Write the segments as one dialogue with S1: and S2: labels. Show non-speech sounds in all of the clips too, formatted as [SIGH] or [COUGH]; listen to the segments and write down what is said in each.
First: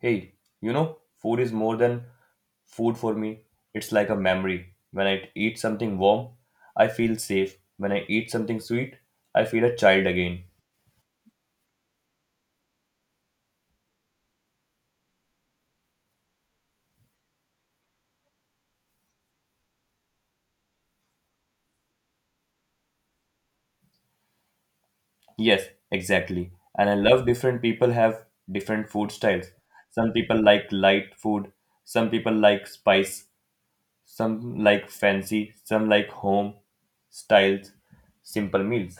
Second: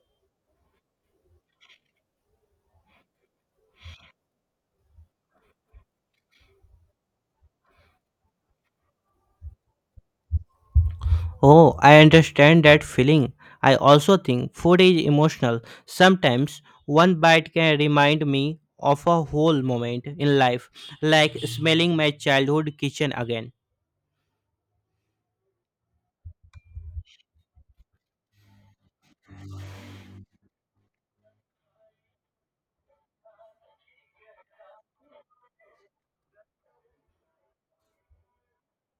S1: Hey, you know, food is more than food for me. It's like a memory. When I eat something warm, I feel safe. When I eat something sweet, I feel a child again.
S2: Oh, I understand that feeling. I also think food is emotional. Sometimes one bite can remind me of a whole moment in life, like smelling my childhood kitchen again.
S1: Yes, exactly. And I love different people have different food styles. Some people like light food, some people like spice, some like fancy, some like home styles, simple meals.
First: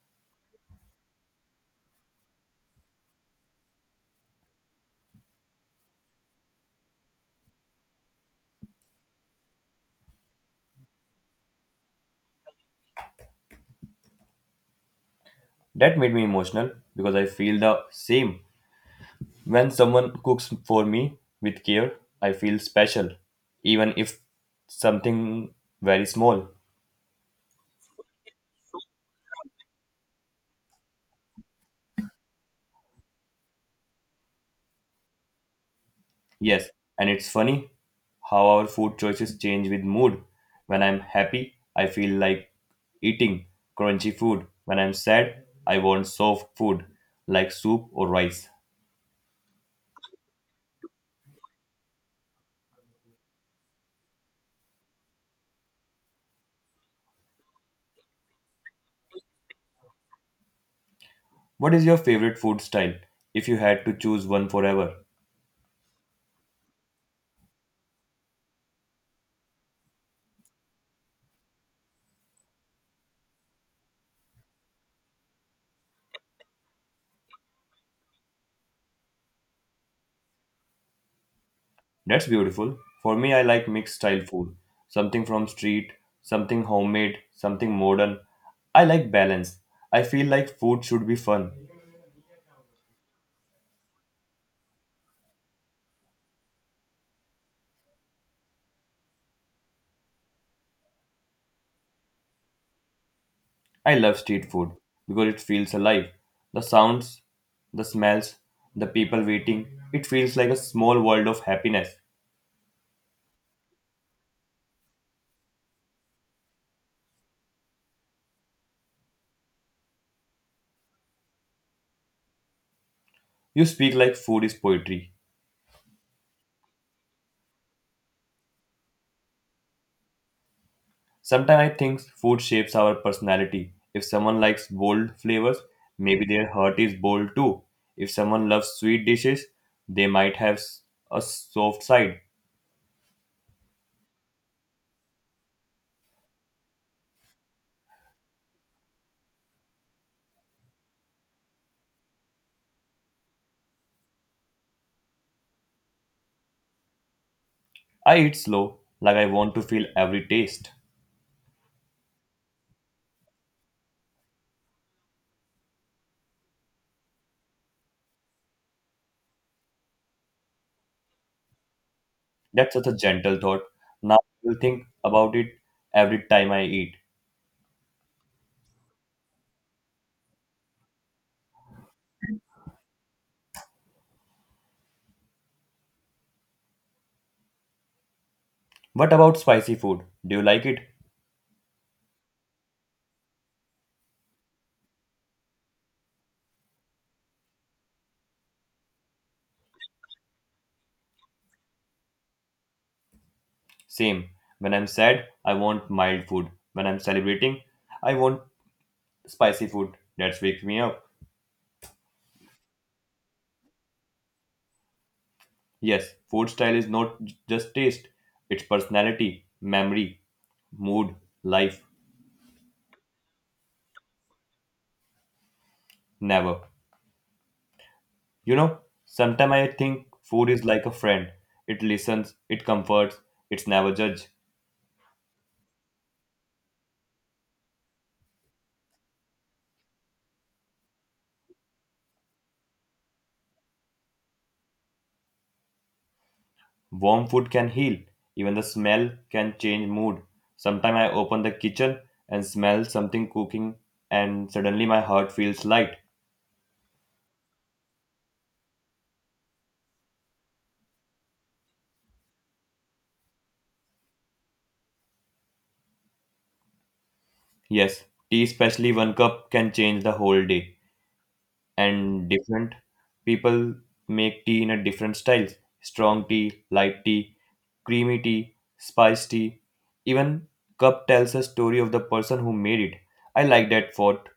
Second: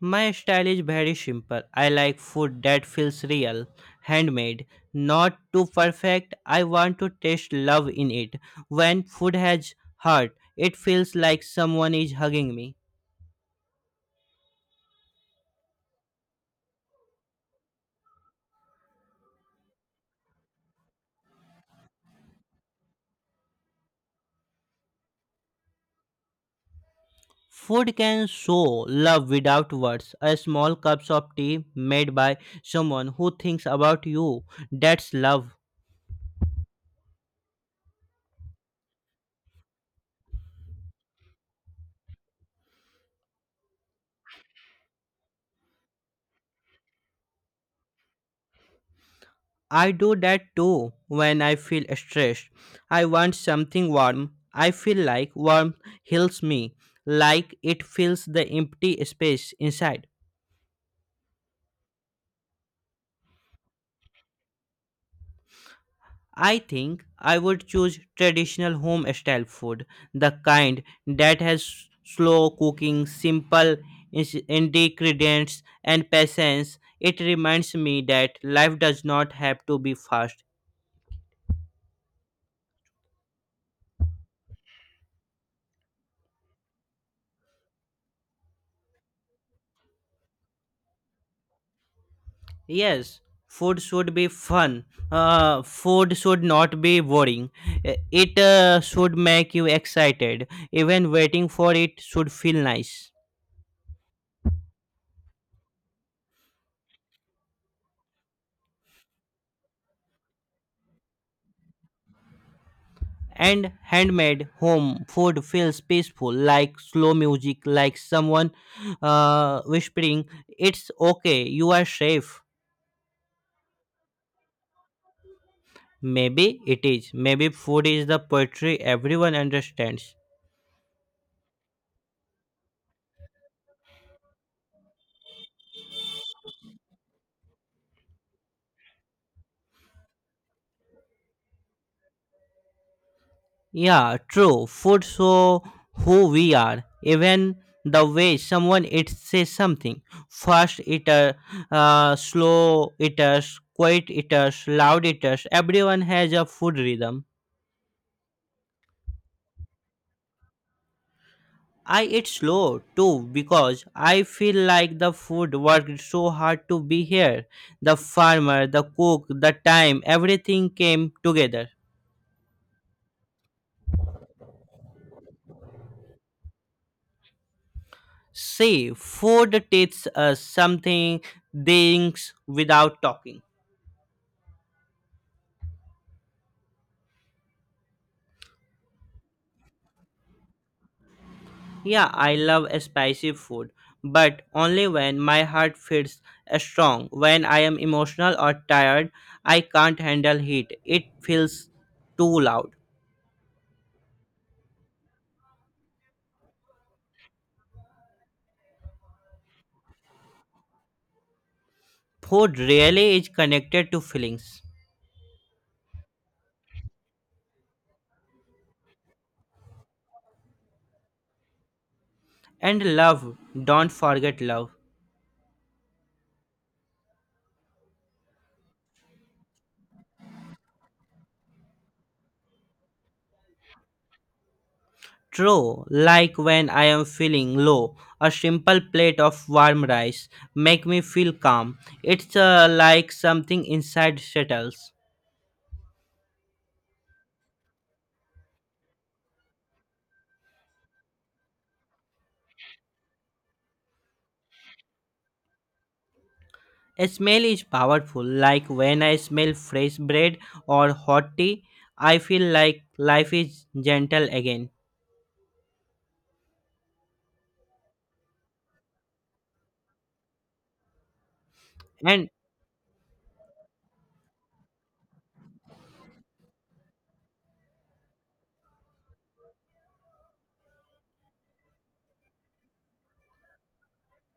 S2: My style is very simple. I like food that feels real, handmade, not too perfect. I want to taste love in it. When food has heart, it feels like someone is hugging me.
S1: That made me emotional because I feel the same. When someone cooks for me with care, I feel special, even if something very small.
S2: Food can show love without words. A small cup of tea made by someone who thinks about you, that's love.
S1: Yes, and it's funny how our food choices change with mood. When I'm happy, I feel like eating crunchy food. When I'm sad, I want soft food like soup or rice.
S2: I do that too when I feel stressed. I want something warm. I feel like warmth heals me, like it fills the empty space inside.
S1: What is your favorite food style if you had to choose one forever?
S2: I think I would choose traditional home style food, the kind that has slow cooking, simple ingredients, and patience. It reminds me that life does not have to be fast.
S1: That's beautiful. For me, I like mixed style food. Something from street, something homemade, something modern. I like balance. I feel like food should be fun.
S2: Yes, food should be fun. Food should not be boring. It should make you excited. Even waiting for it should feel nice.
S1: I love street food because it feels alive. The sounds, the smells, the people waiting. It feels like a small world of happiness.
S2: And handmade home food feels peaceful, like slow music, like someone whispering, it's okay, you are safe.
S1: You speak like food is poetry.
S2: Maybe it is. Maybe food is the poetry everyone understands.
S1: Sometimes I think food shapes our personality. If someone likes bold flavors, maybe their heart is bold too. If someone loves sweet dishes, they might have a soft side.
S2: Yeah, true. Food so who we are. Even the way someone eats says something. Fast eater, slow eaters, quiet eaters, loud eaters, everyone has a food rhythm.
S1: I eat slow, like I want to feel every taste.
S2: I eat slow too because I feel like the food worked so hard to be here. The farmer, the cook, the time, everything came together.
S1: That's such a gentle thought. Now I will think about it every time I eat.
S2: See, food teaches us something things without talking.
S1: What about spicy food? Do you like it?
S2: Yeah, I love spicy food, but only when my heart feels strong. When I am emotional or tired, I can't handle heat. It feels too loud.
S1: Same. When I'm sad, I want mild food. When I'm celebrating, I want spicy food. That's wake me up.
S2: Food really is connected to feelings.
S1: Yes, food style is not just taste, it's personality, memory, mood, life,
S2: And love, don't forget love.
S1: never. You know, sometimes I think food is like a friend. It listens, it comforts, it's never judge.
S2: True, like when I am feeling low, a simple plate of warm rice make me feel calm. It's like something inside settles.
S1: Warm food can heal, even the smell can change mood. Sometimes I open the kitchen and smell something cooking and suddenly my heart feels light.
S2: A smell is powerful, like when I smell fresh bread or hot tea, I feel like life is gentle again.
S1: Yes, tea especially one cup can change the whole day. And
S2: And
S1: different people make tea in a different styles, strong tea, light tea, creamy tea, spice tea, even cup tells a story of the person who made it. I like that thought.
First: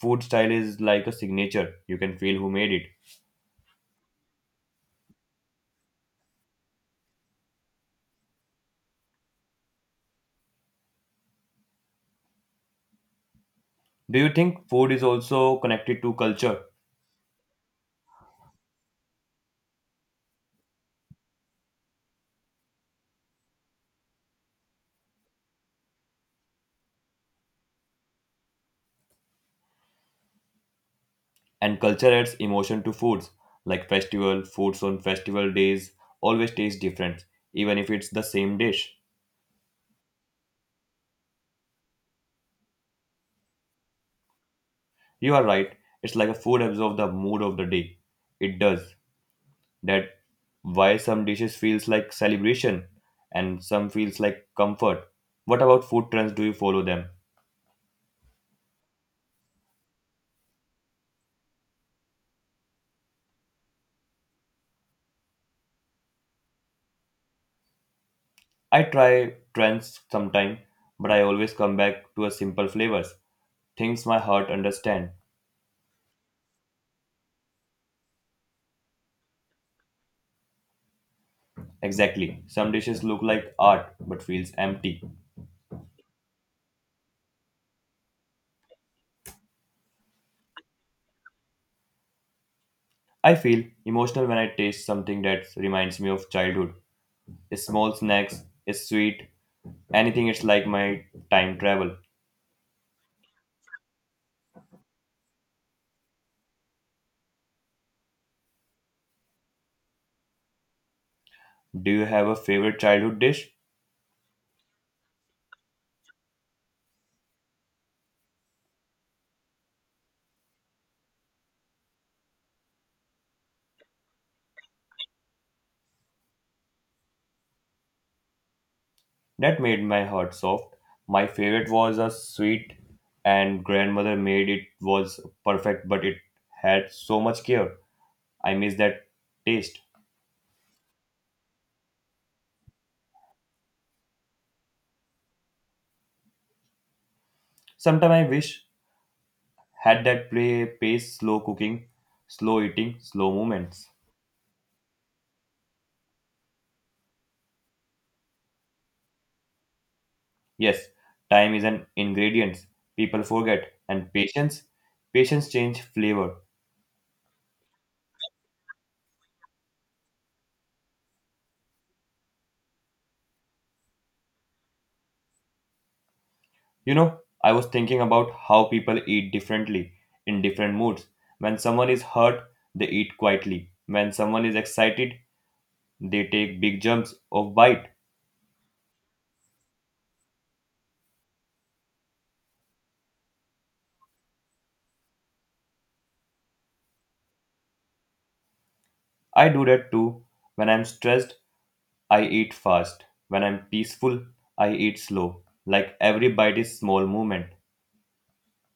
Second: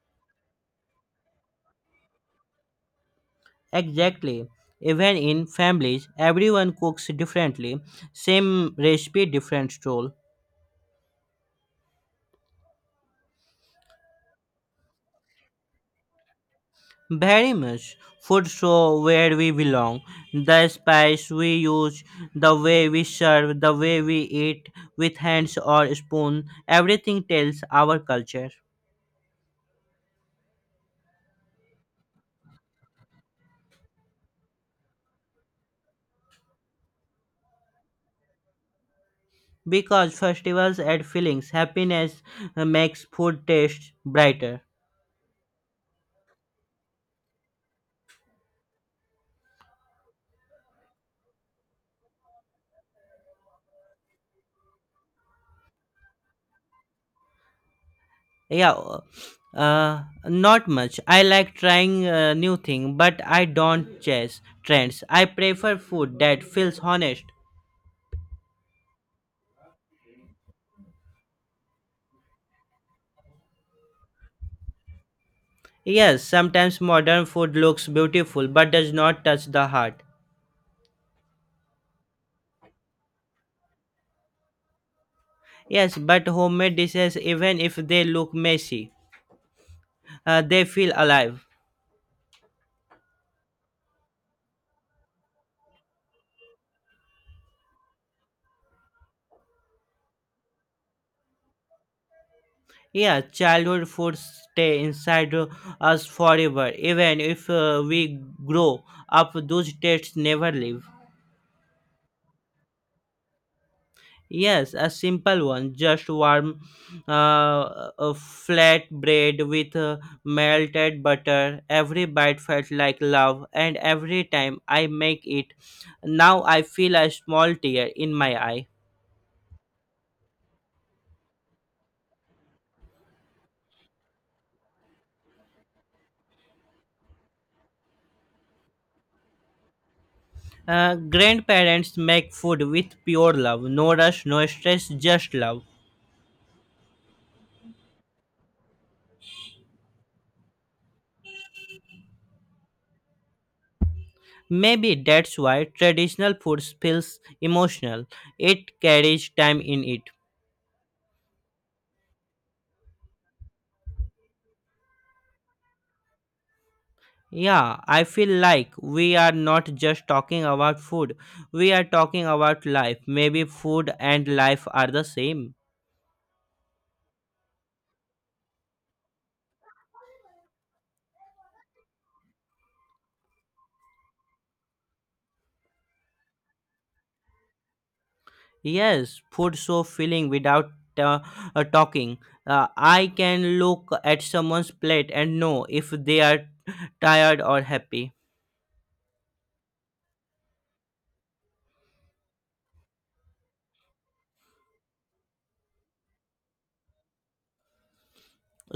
S1: Food style is like a signature, you can feel who made it.
S2: exactly, even in families, everyone cooks differently, same recipe, different role.
S1: Do you think food is also connected to culture?
S2: Very much. Food show where we belong. The spice we use, the way we serve, the way we eat with hands or spoon, everything tells our culture.
S1: And culture adds emotion to foods, like festival foods on festival days always taste different, even if it's the same dish.
S2: Because festivals add feelings, happiness makes food taste brighter.
S1: You are right. It's like a food absorbs the mood of the day. It does. That why some dishes feels like celebration and some feels like comfort. What about food trends? Do you follow them?
S2: Yeah, not much. I like trying new thing, but I don't chase trends. I prefer food that feels honest.
S1: I try trends sometime, but I always come back to a simple flavors. Things my heart understand.
S2: Yes, sometimes modern food looks beautiful but does not touch the heart.
S1: Exactly. Some dishes look like art but feels empty.
S2: Yes, but homemade dishes, even if they look messy, they feel alive.
S1: I feel emotional when I taste something that reminds me of childhood. Small snacks, sweet, anything. It's like my time travel.
S2: Yeah, childhood food stay inside us forever. Even if we grow up, those tastes never leave.
S1: Do you have a favorite childhood dish
S2: Yes, a simple one. Just warm a flat bread with melted butter. Every bite felt like love, and every time I make it, now I feel a small tear in my eye.
S1: that made my heart soft? My favorite was a sweet, and grandmother made it was perfect, but it had so much care. I miss that taste.
S2: Grandparents make food with pure love, no rush, no stress, just love.
S1: Sometimes I wish had that play pace, slow cooking, slow eating, slow movements.
S2: Maybe that's why traditional food feels emotional. It carries time in it.
S1: Yes, time is an ingredient people forget, and patience, patience change flavor.
S2: Yeah, I feel like we are not just talking about food, we are talking about life. Maybe food and life are the same.
S1: You know, I was thinking about how people eat differently in different moods. When someone is hurt, they eat quietly. When someone is excited, they take big jumps of bite.
S2: Yes, food so filling without uh, talking. I can look at someone's plate and know if they are tired or happy.
S1: I do that too. When I'm stressed, I eat fast. When I'm peaceful, I eat slow. Like every bite is small movement.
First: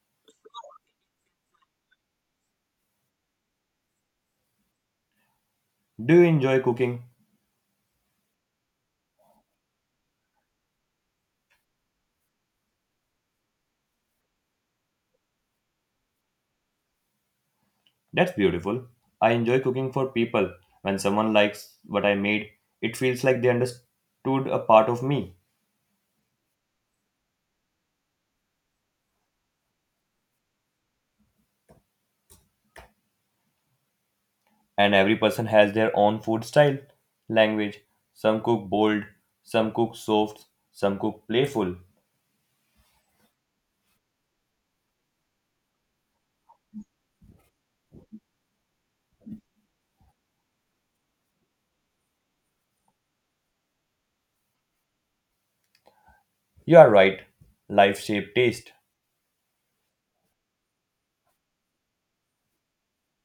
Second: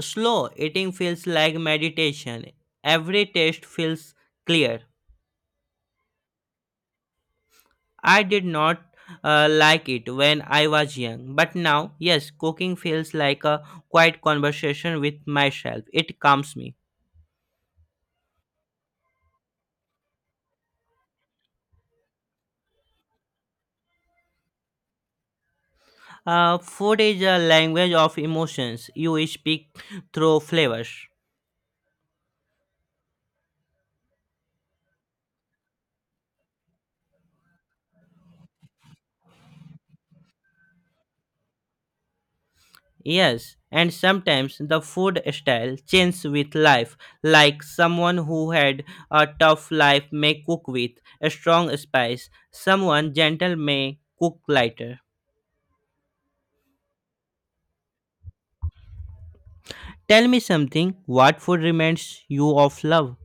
S2: Slow eating feels like meditation. Every taste feels clear.
S1: Do you enjoy cooking?
S2: I did not like it when I was young, but now, yes, cooking feels like a quiet conversation with myself. It calms me.
S1: That's beautiful. I enjoy cooking for people. When someone likes what I made, it feels like they understood a part of me.
S2: Food is a language of emotions. You speak through flavors.
S1: And every person has their own food style, language. Some cook bold, some cook soft, some cook playful.
S2: Yes, and sometimes the food style changes with life, like someone who had a tough life may cook with a strong spice, someone gentle may cook lighter.
S1: You are right. Life shape taste.
S2: Tell me something, what food reminds you of love?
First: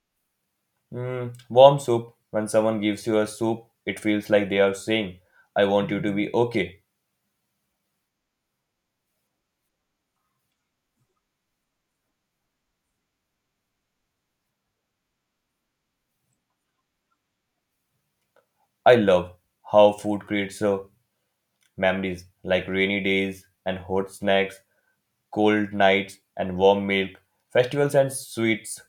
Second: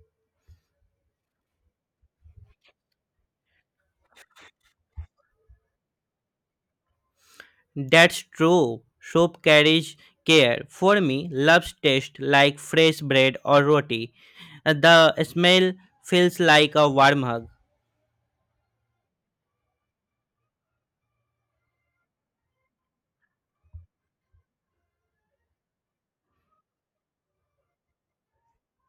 S1: Mm, warm soup. When someone gives you a soup, it feels like they are saying, I want you to be okay.
S2: That's true. Soap carries care. For me, loves taste like fresh bread or roti. The smell feels like a warm hug.
S1: I love how food creates memories like rainy days and hot snacks, cold nights and warm milk, festivals and sweets.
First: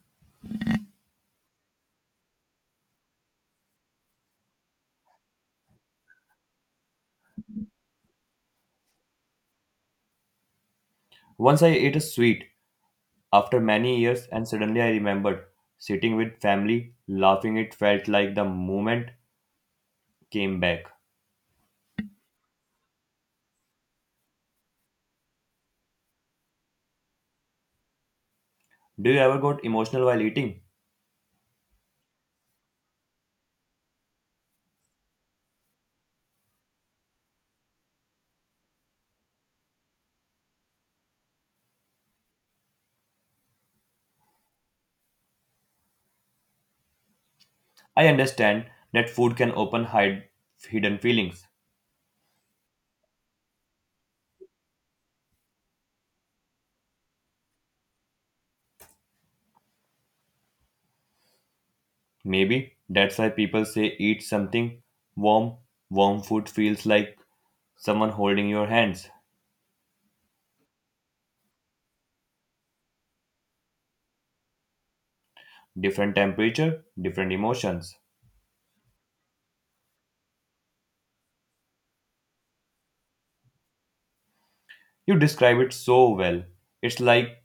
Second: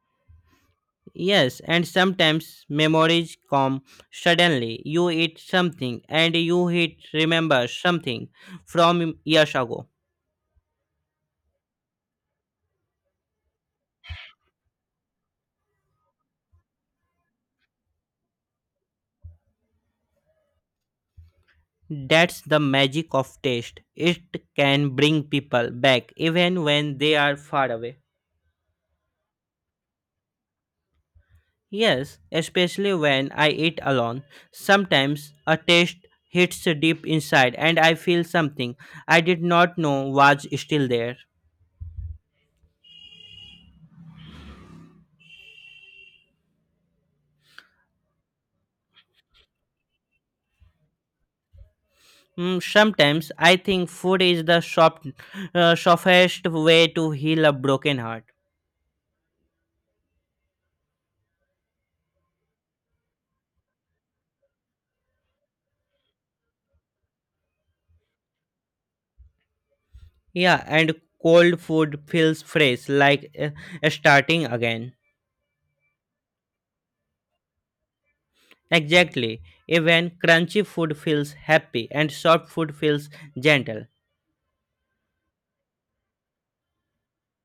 S2: Yes, and sometimes memories come suddenly. You eat something and you hit remember something from years ago.
S1: Once I ate a sweet after many years, and suddenly I remembered sitting with family, laughing. It felt like the moment came back.
S2: That's the magic of taste. It can bring people back even when they are far away.
S1: Do you ever got emotional while eating?
S2: Yes, especially when I eat alone. Sometimes a taste hits deep inside and I feel something I did not know was still there.
S1: I understand that food can open hide hidden feelings.
S2: Sometimes I think food is the softest way to heal a broken heart.
S1: Maybe that's why people say eat something warm. Warm food feels like someone holding your hands.
S2: Yeah, and cold food feels fresh, like starting again.
S1: Different temperature, different emotions.
S2: Exactly. Even crunchy food feels happy and soft food feels gentle.
S1: You describe it so well. It's like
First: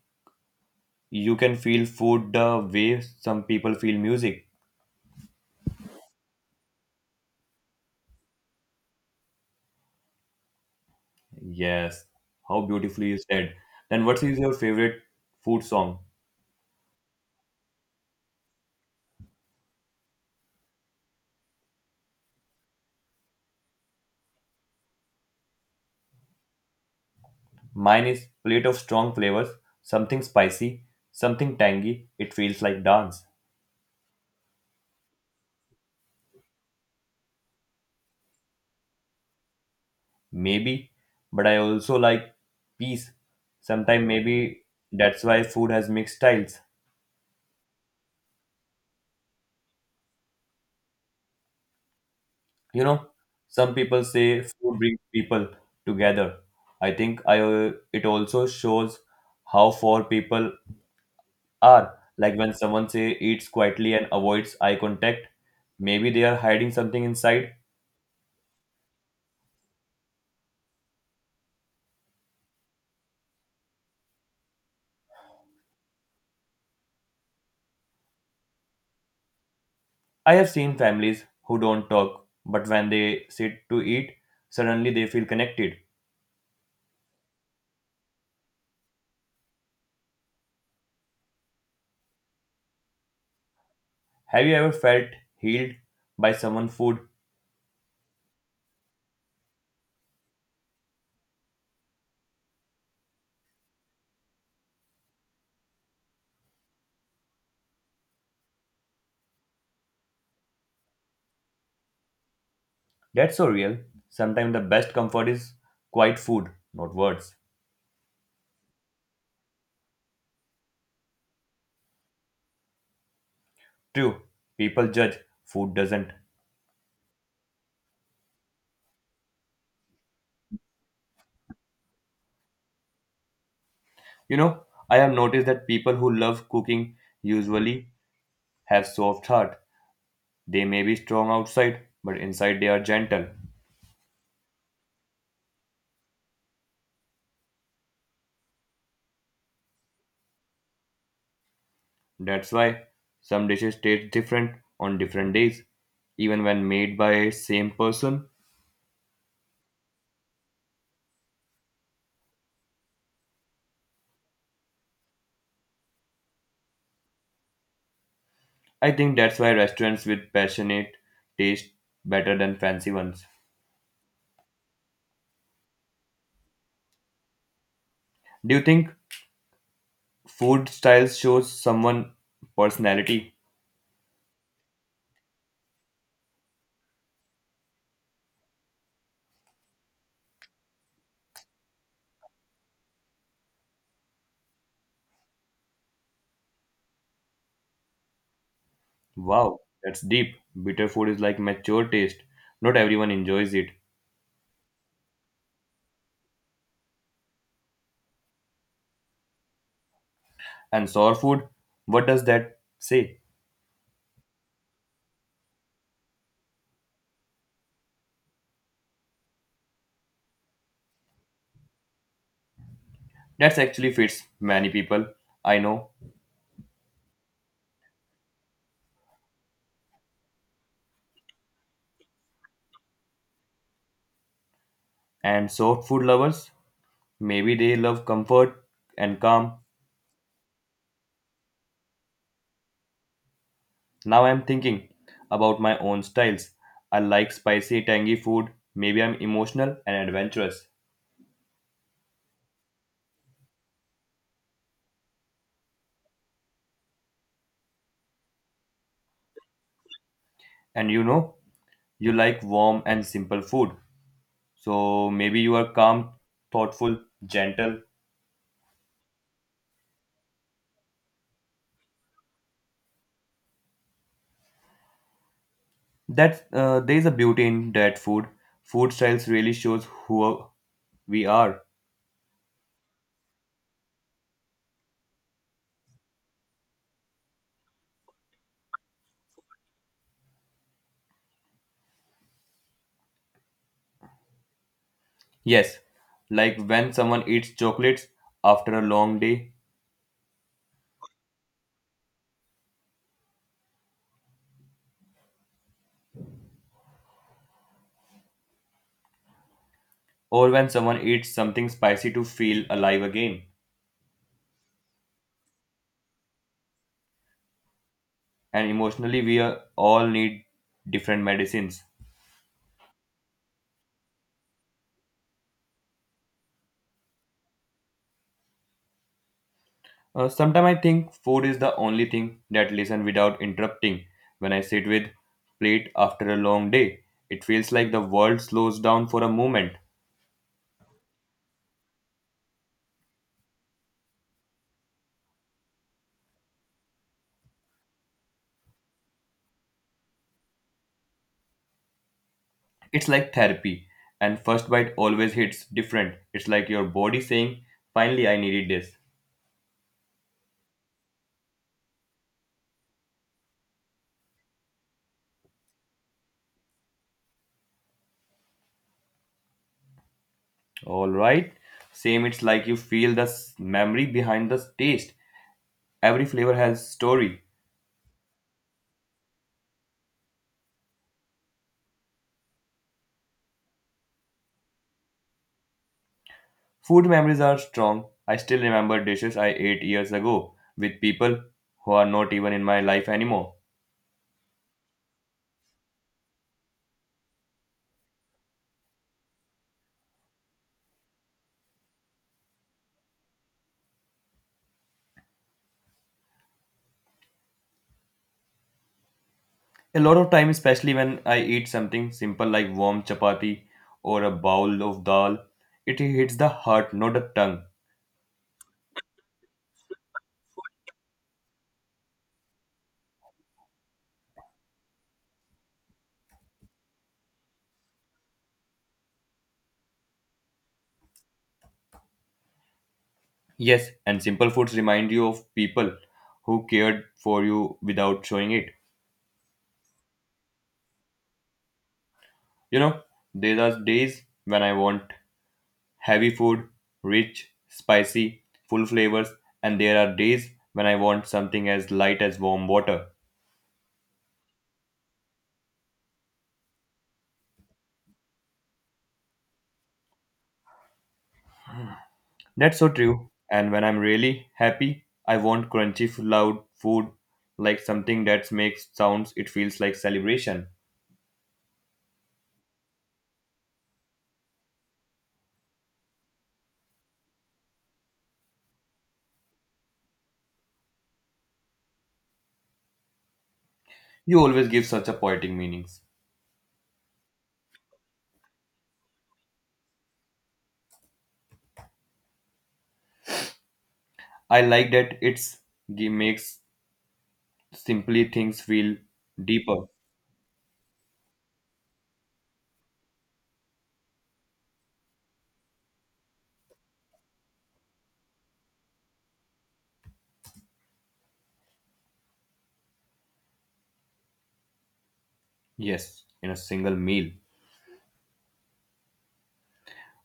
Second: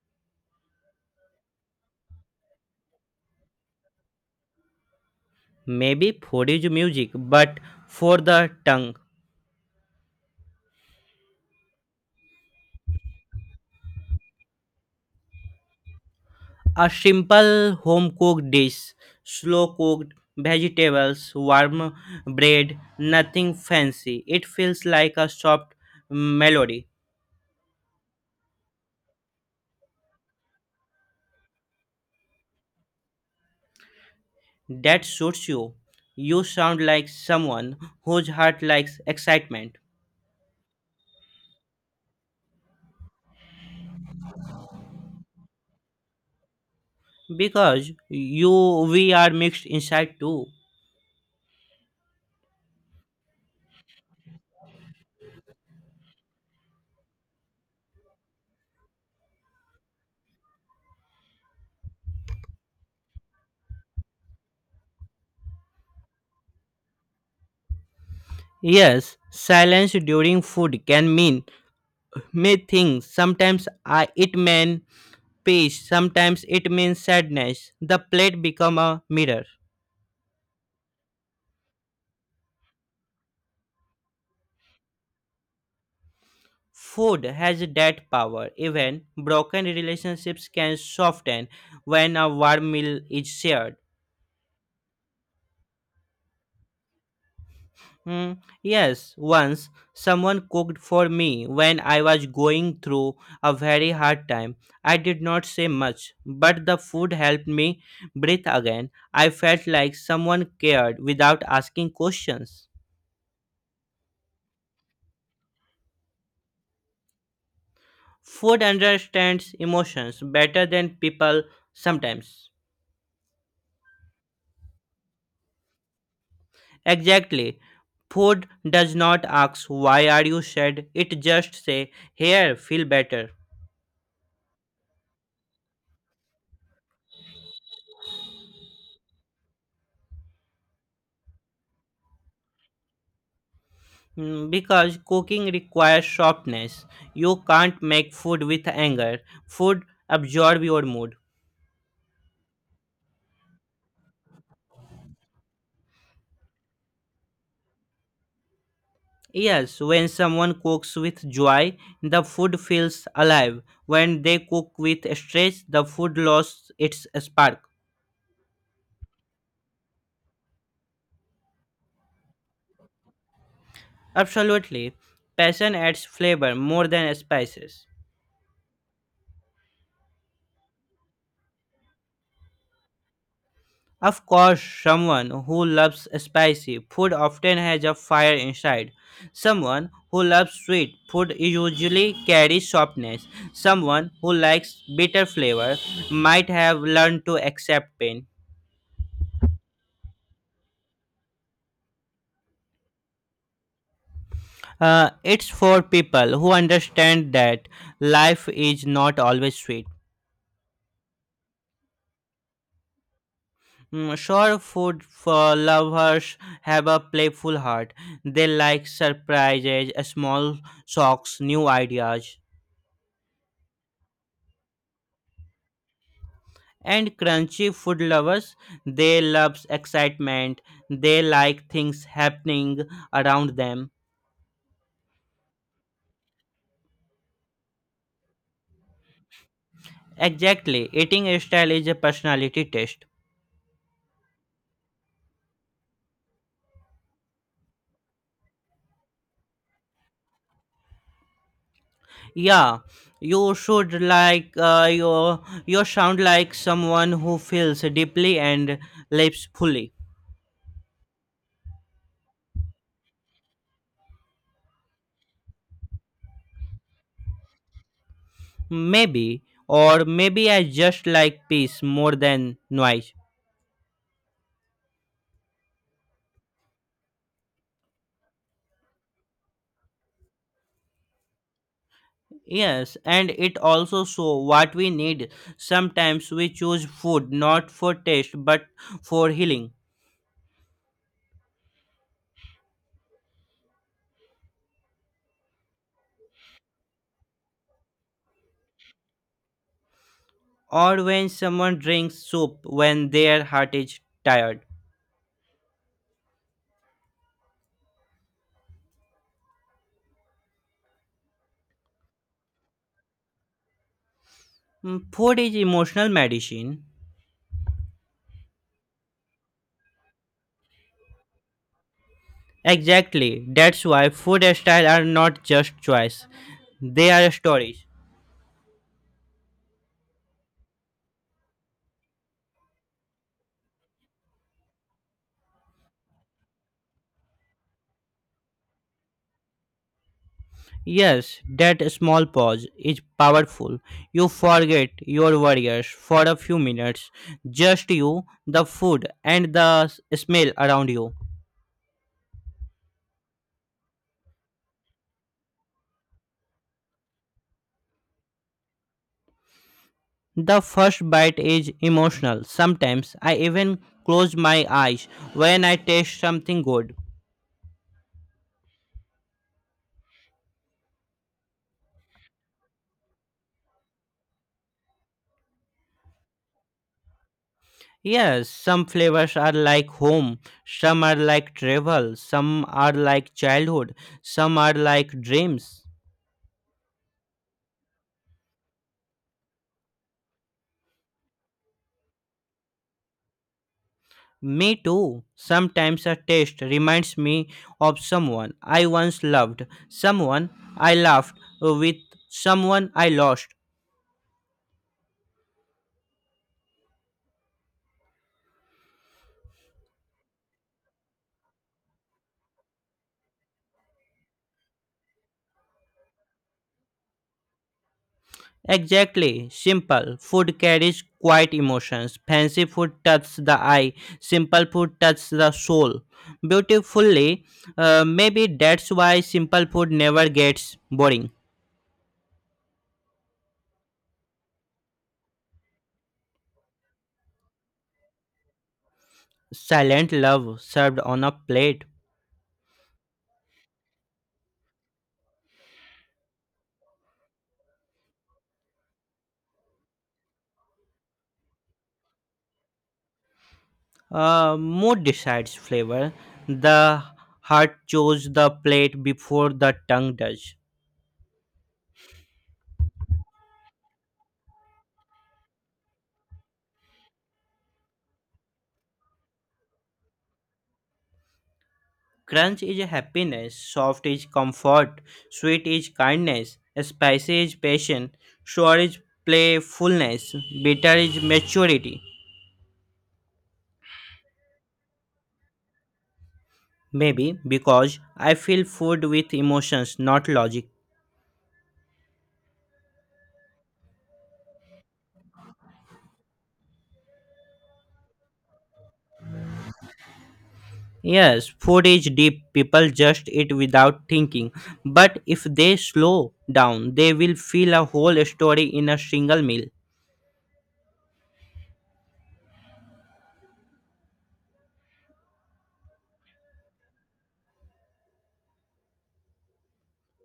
S1: you can feel food the way some people feel music.
S2: Maybe food is music, but for the tongue.
S1: Yes, how beautifully you said. Then what is your favorite food song?
S2: A simple home cooked dish, slow cooked vegetables, warm bread, nothing fancy. It feels like a soft melody.
S1: Mine is Plate of Strong Flavors, something spicy, something tangy, it feels like dance.
S2: That suits you. You sound like someone whose heart likes excitement.
S1: Maybe, but I also like peace. Sometimes maybe that's why food has mixed styles.
S2: Because you we are mixed inside too.
S1: You know, some people say food brings people together. I think I It also shows how four people. Or, like when someone say eats quietly and avoids eye contact, maybe they are hiding something inside.
S2: Yes, silence during food can mean many things. Sometimes it means peace, sometimes it means sadness. The plate become a mirror.
S1: I have seen families who don't talk, but when they sit to eat, suddenly they feel connected.
S2: Food has that power. Even broken relationships can soften when a warm meal is shared.
S1: Have you ever felt healed by someone's food?
S2: Hmm, yes, once someone cooked for me when I was going through a very hard time. I did not say much, but the food helped me breathe again. I felt like someone cared without asking questions.
S1: That's so real. Sometimes the best comfort is quiet food, not words.
S2: Food understands emotions better than people sometimes.
S1: True, people judge, food doesn't.
S2: Exactly. Food does not ask why are you sad. It just say here feel better.
S1: You know, I have noticed that people who love cooking usually have soft heart. They may be strong outside, but inside they are gentle.
S2: Because cooking requires softness. You can't make food with anger. Food absorb your mood.
S1: That's why some dishes taste different on different days, even when made by same person.
S2: Yes, when someone cooks with joy, the food feels alive. When they cook with stress, the food loses its spark.
S1: I think that's why restaurants with passionate taste better than fancy ones.
S2: Absolutely. Passion adds flavor more than spices.
S1: Do you think food styles shows someone personality?
S2: Of course, someone who loves spicy food often has a fire inside. Someone who loves sweet food usually carries softness. Someone who likes bitter flavor might have learned to accept pain.
S1: Wow, that's deep. Bitter food is like mature taste. Not everyone enjoys it.
S2: It's for people who understand that life is not always sweet.
S1: And sour food, what does that say?
S2: Sure, food for lovers have a playful heart. They like surprises, small shocks, new ideas.
S1: That's actually fits many people I know.
S2: And crunchy food lovers, they loves excitement. They like things happening around them.
S1: And soft food lovers, maybe they love comfort and calm.
S2: Exactly, eating style is a personality test.
S1: Now I'm thinking about my own styles. I like spicy, tangy food. Maybe I'm emotional and adventurous.
S2: Yeah, you should like uh, your you sound like someone who feels deeply and lives fully.
S1: And you know, you like warm and simple food. So maybe you are calm, thoughtful, gentle.
S2: Maybe, or maybe I just like peace more than noise.
S1: That There is a beauty in that food. Food styles really shows who we are.
S2: Yes, and it also show what we need. Sometimes we choose food not for taste but for healing.
S1: Yes, like when someone eats chocolates after a long day,
S2: Or when someone drinks soup when their heart is tired.
S1: or when someone eats something spicy to feel alive again.
S2: Food is emotional medicine.
S1: And emotionally, we all need different medicines.
S2: Exactly. That's why food style are not just choice. They are stories.
S1: Sometimes I think food is the only thing that listens without interrupting. When I sit with plate after a long day, it feels like the world slows down for a moment.
S2: Yes, that small pause is powerful. You forget your worries for a few minutes. Just you, the food, and the smell around you.
S1: It's like therapy, and first bite always hits different. It's like your body saying, "Finally, I needed this."
S2: The first bite is emotional. Sometimes I even close my eyes when I taste something good.
S1: All right. Same, it's like you feel the memory behind the taste. Every flavor has story.
S2: Yes, some flavors are like home, some are like travel, some are like childhood, some are like dreams.
S1: Food memories are strong. I still remember dishes I ate years ago with people who are not even in my life anymore.
S2: Me too. Sometimes a taste reminds me of someone I once loved, someone I laughed with, someone I lost.
S1: A lot of time, especially when I eat something simple like warm chapati or a bowl of dal, it hits the heart, not the tongue.
S2: Exactly. Simple. Food carries quiet emotions. Fancy food touches the eye. Simple food touches the soul. Beautifully. Maybe that's why simple food never gets boring.
S1: Yes, and simple foods remind you of people who cared for you without showing it.
S2: Silent love served on a plate.
S1: You know, there are days when I want heavy food, rich, spicy, full flavors, and there are days when I want something as light as warm water.
S2: Mood decides flavor. The heart chose the plate before the tongue does.
S1: That's so true. And when I'm really happy, I want crunchy, loud food, like something that makes sounds, it feels like celebration.
S2: Crunch is happiness, soft is comfort, sweet is kindness, spicy is passion, sour is playfulness, bitter is maturity.
S1: You always give such a poetic meanings.
S2: Maybe because I feel food with emotions, not logic.
S1: I like that it's makes simply things feel deeper.
S2: Yes, food is deep. People just eat without thinking. But if they slow down, they will feel a whole story in a single meal.
S1: Yes, in a single meal.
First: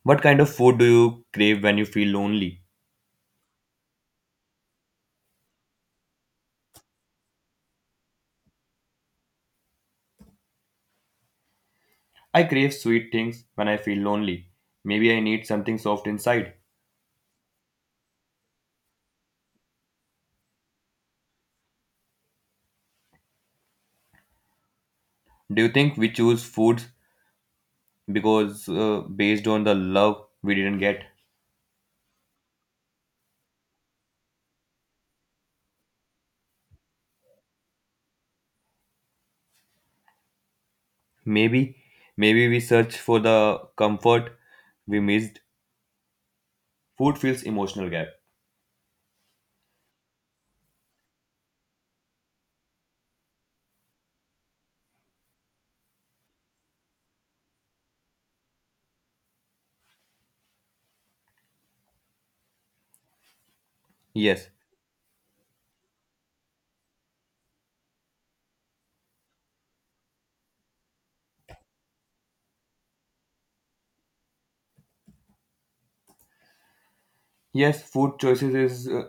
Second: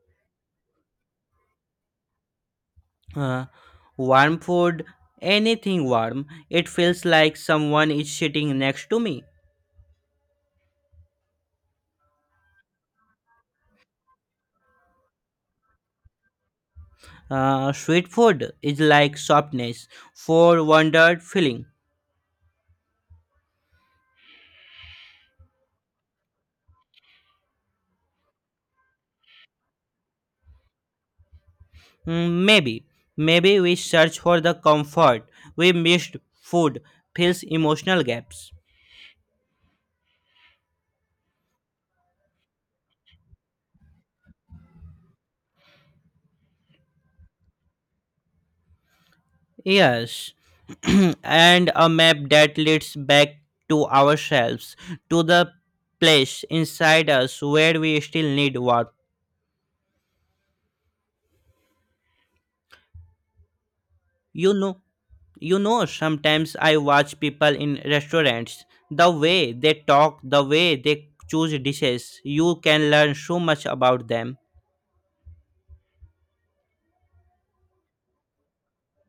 S1: What kind of food do you crave when you feel lonely?
S2: Uh, warm food, anything warm. It feels like someone is sitting next to me.
S1: I crave sweet things when I feel lonely. Maybe I need something soft inside.
S2: Sweet food is like softness for wondered feeling.
S1: Do you think we choose foods because based on the love we didn't get?
S2: Mm, maybe, maybe we search for the comfort we missed. Food fills emotional gaps.
S1: Maybe, maybe we search for the comfort we missed. Food feels emotional gap.
S2: Yes, [CLEARS THROAT] and a map that leads back to ourselves, to the place inside us where we still need warmth.
S1: Yes,
S2: You know, Sometimes I watch people in restaurants, the way they talk, the way they choose dishes, you can learn so much about them.
S1: yes, food choices is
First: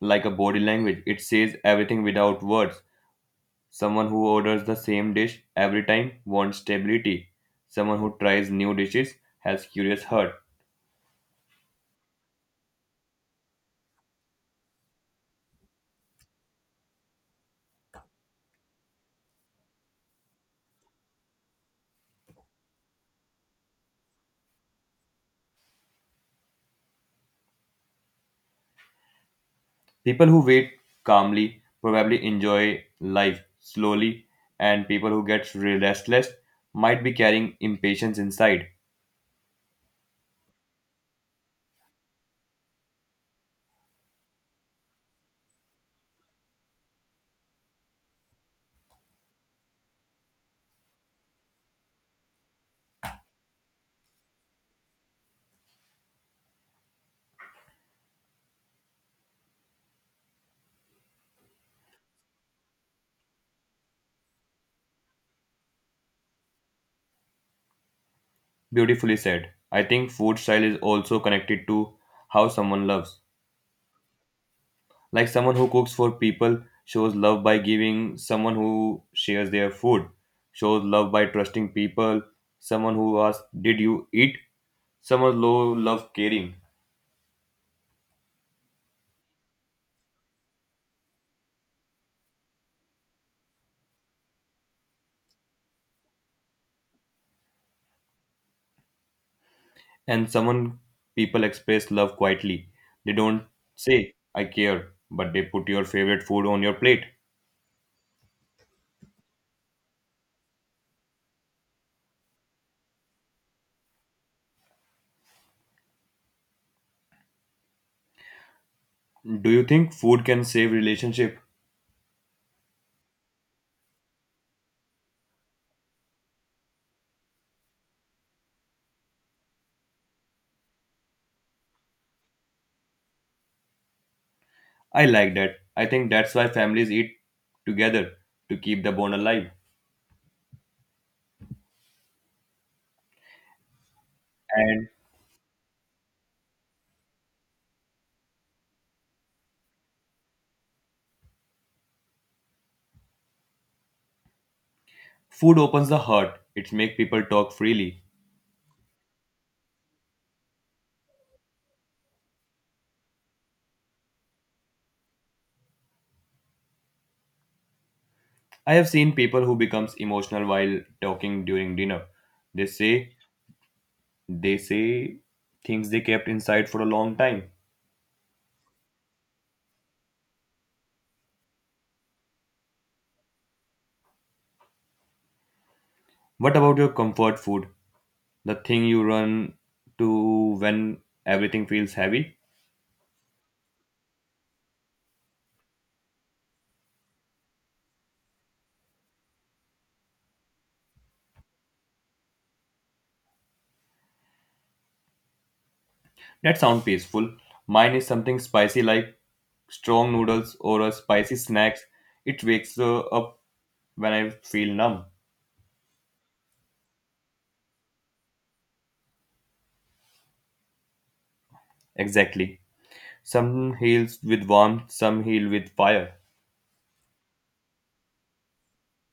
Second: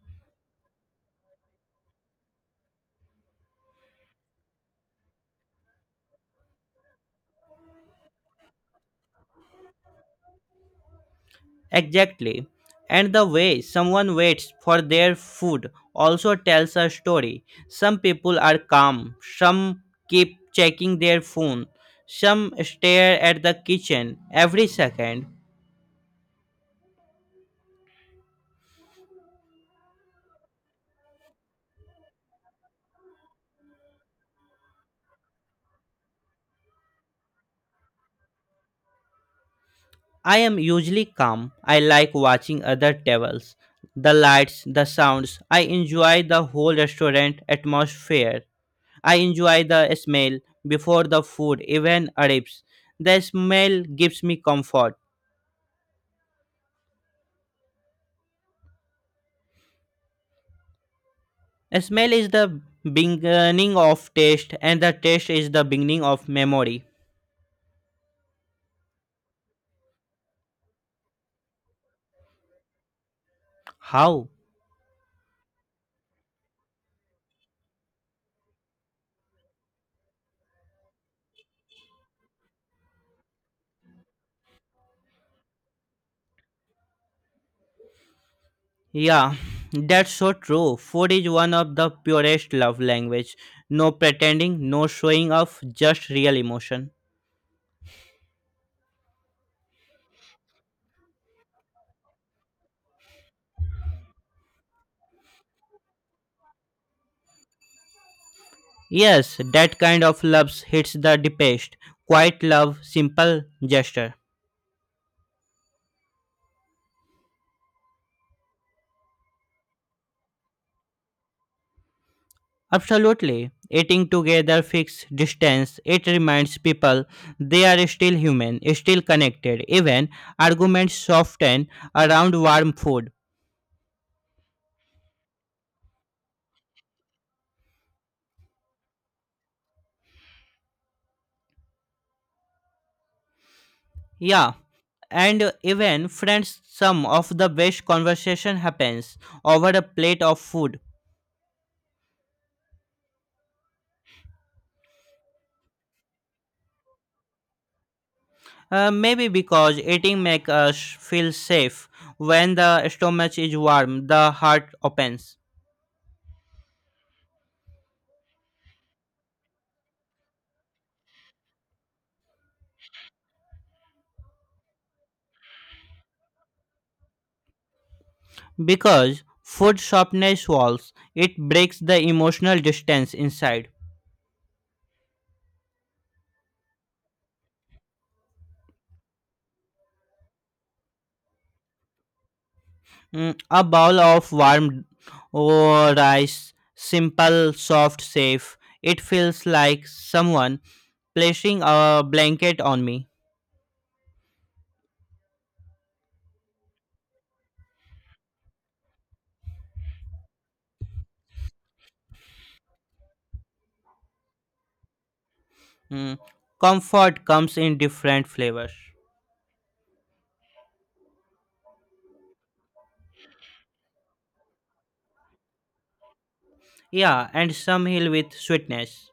S1: like a body language. It says everything without words. Someone who orders the same dish every time wants stability. Someone who tries new dishes has curious heart.
S2: Exactly. And the way someone waits for their food also tells a story. Some people are calm, some keep checking their phone, some stare at the kitchen every second.
S1: People who wait calmly probably enjoy life slowly, and people who get restless might be carrying impatience inside.
S2: I am usually calm. I like watching other tables, the lights, the sounds. I enjoy the whole restaurant atmosphere. I enjoy the smell before the food even arrives. The smell gives me comfort. Smell is the beginning of taste, and the taste is the beginning of memory.
S1: Beautifully said. I think food style is also connected to how someone loves.
S2: How?
S1: Like someone who cooks for people shows love by giving, someone who shares their food shows love by trusting people, someone who asks, Did you eat? Someone low love caring.
S2: Yeah, [LAUGHS] [SIGHS] that's so true. Food is one of the purest love language. No pretending, no showing off, just real emotion.
S1: And someone people express love quietly. They don't say, I care, but they put your favorite food on your plate.
S2: Yes, that kind of love hits the deepest. Quiet love, simple gesture.
S1: Do you think food can save relationship?
S2: Absolutely. Eating together fixed distance. It reminds people they are still human, still connected. Even arguments soften around warm food.
S1: I like that. I think that's why families eat together to keep the bond alive.
S2: Yeah.
S1: And
S2: And even friends, some of the best conversation happens over a plate of food.
S1: food opens the heart. It makes people talk freely.
S2: Maybe because eating makes us feel safe. When the stomach is warm, the heart opens.
S1: I have seen people who becomes emotional while talking during dinner. They say they say things they kept inside for a long time.
S2: Because food softness walls, it breaks the emotional distance inside.
S1: What about your comfort food? The thing you run to when everything feels heavy.
S2: A bowl of warm oh, rice, simple, soft, safe, it feels like someone placing a blanket on me.
S1: That sounds peaceful. Mine is something spicy like strong noodles or a spicy snacks. It wakes up when I feel numb.
S2: Mm, Comfort comes in different flavors.
S1: Exactly. Some heals with warmth, some heal with fire.
S2: Yeah, and some heal with sweetness.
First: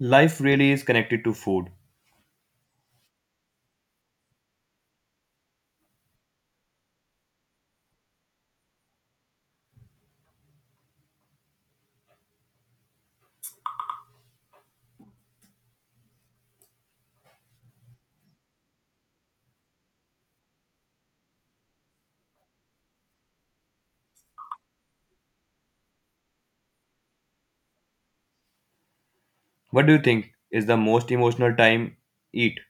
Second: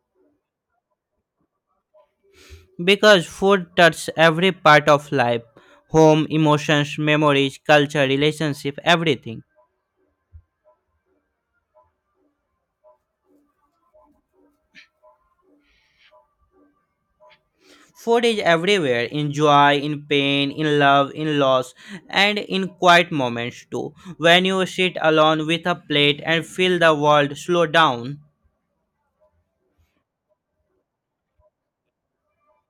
S1: Life really is connected to food.
S2: Because food touches every part of life home, emotions, memories, culture, relationship, everything. Food is everywhere in joy, in pain, in love, in loss, and in quiet moments too. When you sit alone with a plate and feel the world slow down,
S1: What do you think is the most emotional time eat?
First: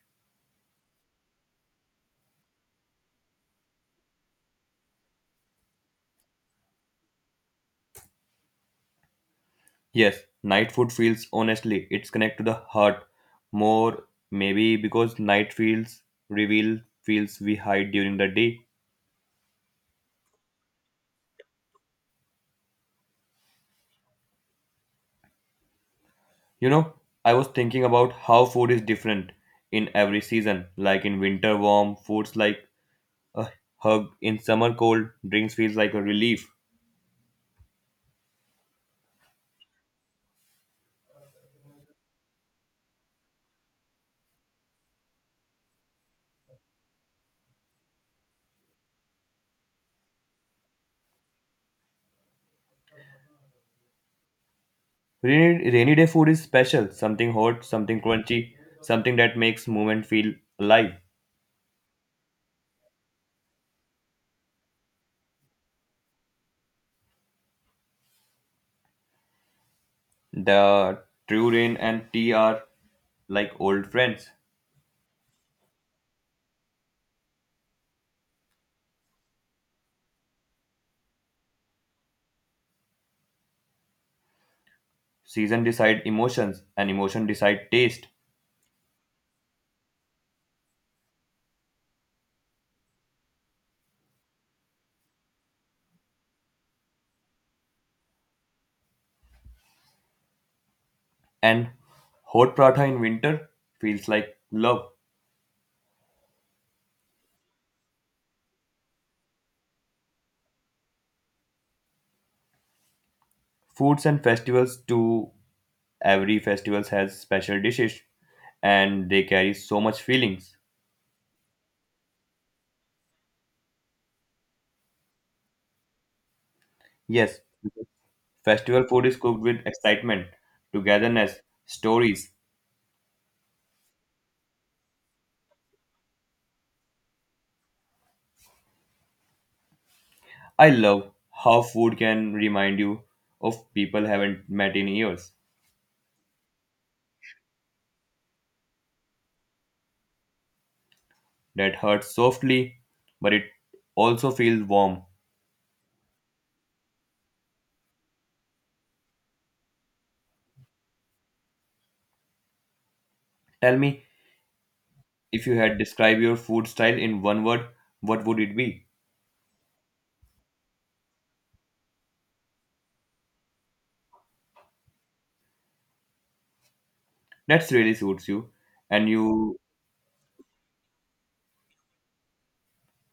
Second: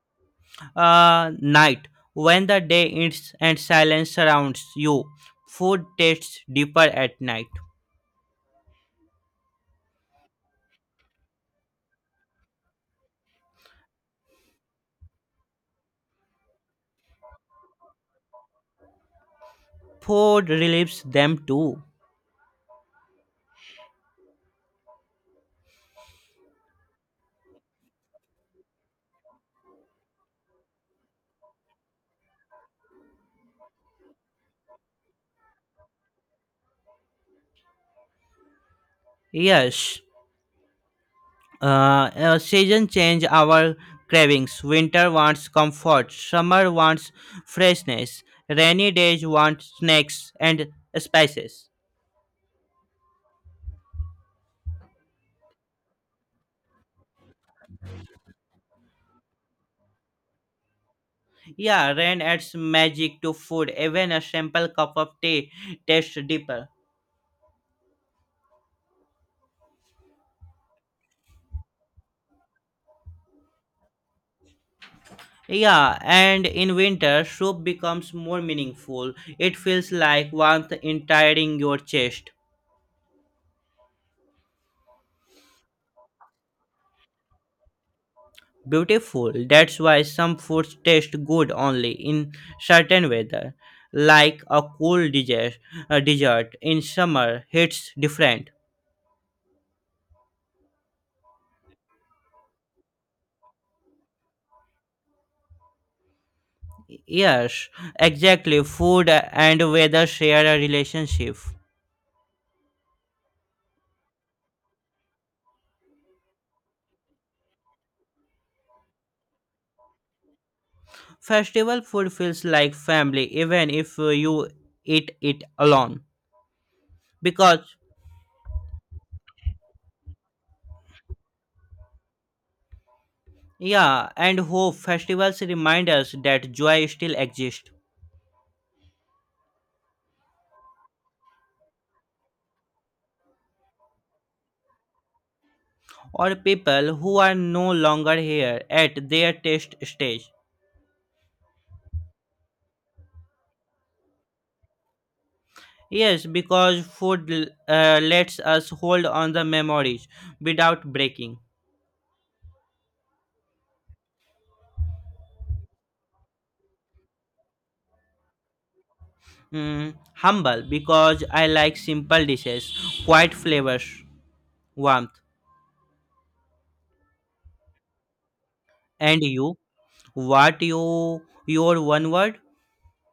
S2: Night, when the day ends and silence surrounds you, food tastes deeper at night.
S1: Yes, night food feels honestly, it's connect to the heart more, maybe because night feels reveal feels we hide during the day.
S2: Food relieves them too.
S1: You know, I was thinking about how food is different in every season. Like in winter warm, foods like a hug, in summer cold, drinks feels like a relief.
S2: Yes. Season change our cravings. Winter wants comfort. Summer wants freshness. Rainy days want snacks and spices.
S1: Rainy day food is special, something hot, something crunchy, something that makes movement feel alive.
S2: Yeah, rain adds magic to food. Even a simple cup of tea tastes deeper.
S1: The true rain and tea are like old friends.
S2: Yeah, and in winter, soup becomes more meaningful. It feels like warmth entering your chest.
S1: Season decide emotions, and emotion decide taste.
S2: Beautiful. That's why some foods taste good only in certain weather, like a cool dessert, a dessert in summer hits different.
S1: And hot paratha in winter feels like love.
S2: Yes, exactly. Food and weather share a relationship.
S1: Foods and festivals too. Every festival has special dishes, and they carry so much feelings.
S2: Festival food feels like family even if you eat it alone.
S1: Yes,
S2: Because,
S1: festival food is cooked with excitement, togetherness, stories.
S2: yeah, and hope, festivals remind us that joy still exists.
S1: I love how food can remind you of people haven't met in years.
S2: Or people who are no longer here at their taste stage.
S1: That hurts softly, but it also feels warm.
S2: Yes, because food lets us hold on the memories without breaking.
S1: Tell me, if you had describe your food style in one word, what would it be?
S2: Humble, because I like simple dishes, quiet flavors, warmth.
S1: That's really suits you. And
S2: And
S1: you
S2: you, your one word?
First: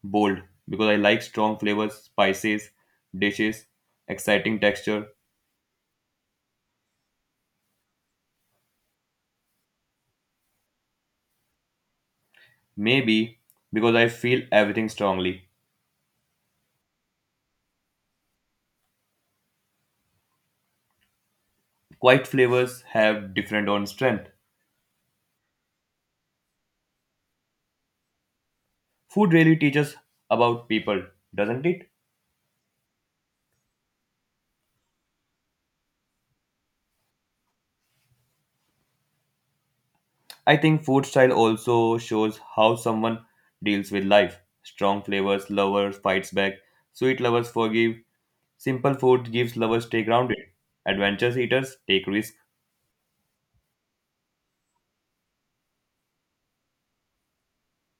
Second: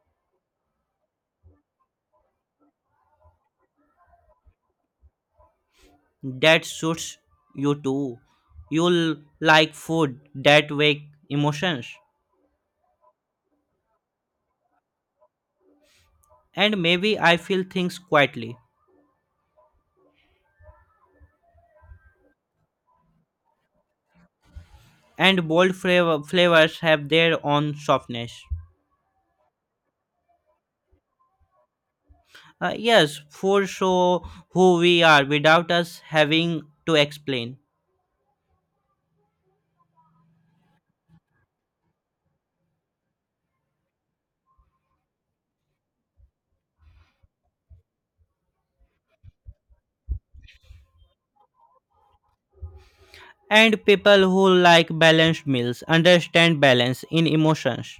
S1: bold because I like strong flavors, spices, dishes, exciting texture.
S2: That suits you too. You like food that wake emotions,
S1: Maybe because I feel everything strongly.
S2: and maybe I feel things quietly.
S1: Quite flavors have different own strength.
S2: And bold flavors have their own softness.
S1: Food really teaches about people, doesn't it?
S2: Yes, for show who we are without us having to explain.
S1: I think food style also shows how someone deals with life. Strong flavors, lovers fights back, sweet lovers forgive, simple food gives lovers stay grounded. Adventurous eaters take risks.
S2: And people who like balanced meals understand balance in emotions.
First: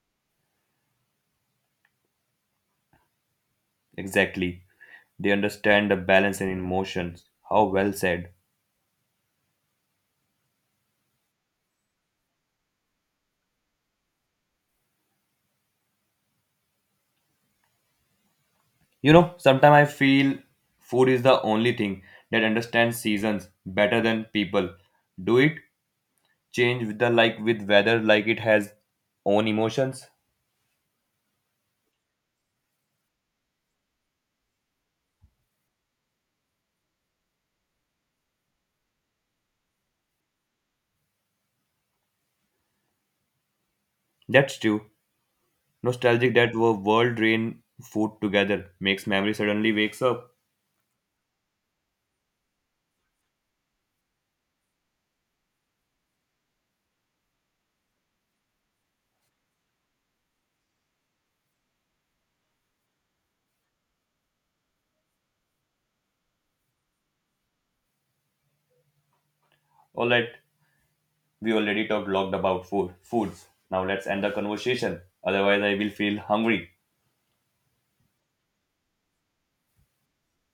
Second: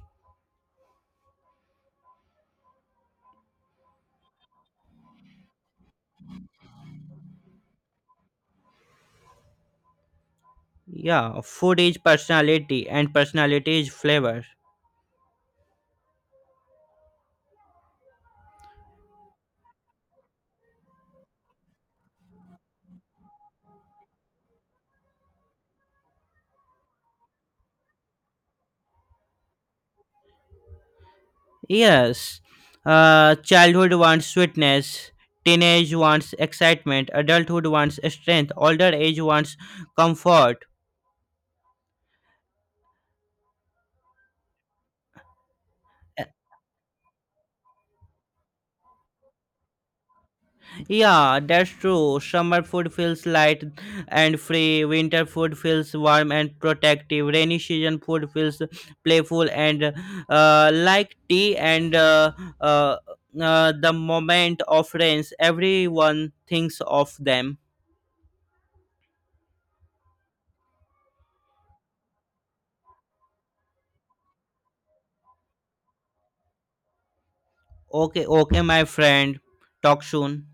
S1: Exactly. They understand the balance and emotions. How well said.
S2: Yeah, food is personality and personality is flavor.
S1: You know, sometimes I feel food is the only thing that understands seasons better than people. Do it change with the like with weather like it has own emotions?
S2: Yes, childhood wants sweetness, teenage wants excitement, adulthood wants strength, older age wants comfort.
S1: That's true. Nostalgic that were world rain food together makes memory suddenly wakes up.
S2: Yeah, that's true. Summer food feels light and free. Winter food feels warm and protective. Rainy season food feels playful and like tea and uh, the moment of rains. Everyone thinks of them.
S1: All right. We already talked lot about food foods now let's end the conversation otherwise I will feel hungry.
S2: Okay, okay, my friend. Talk soon.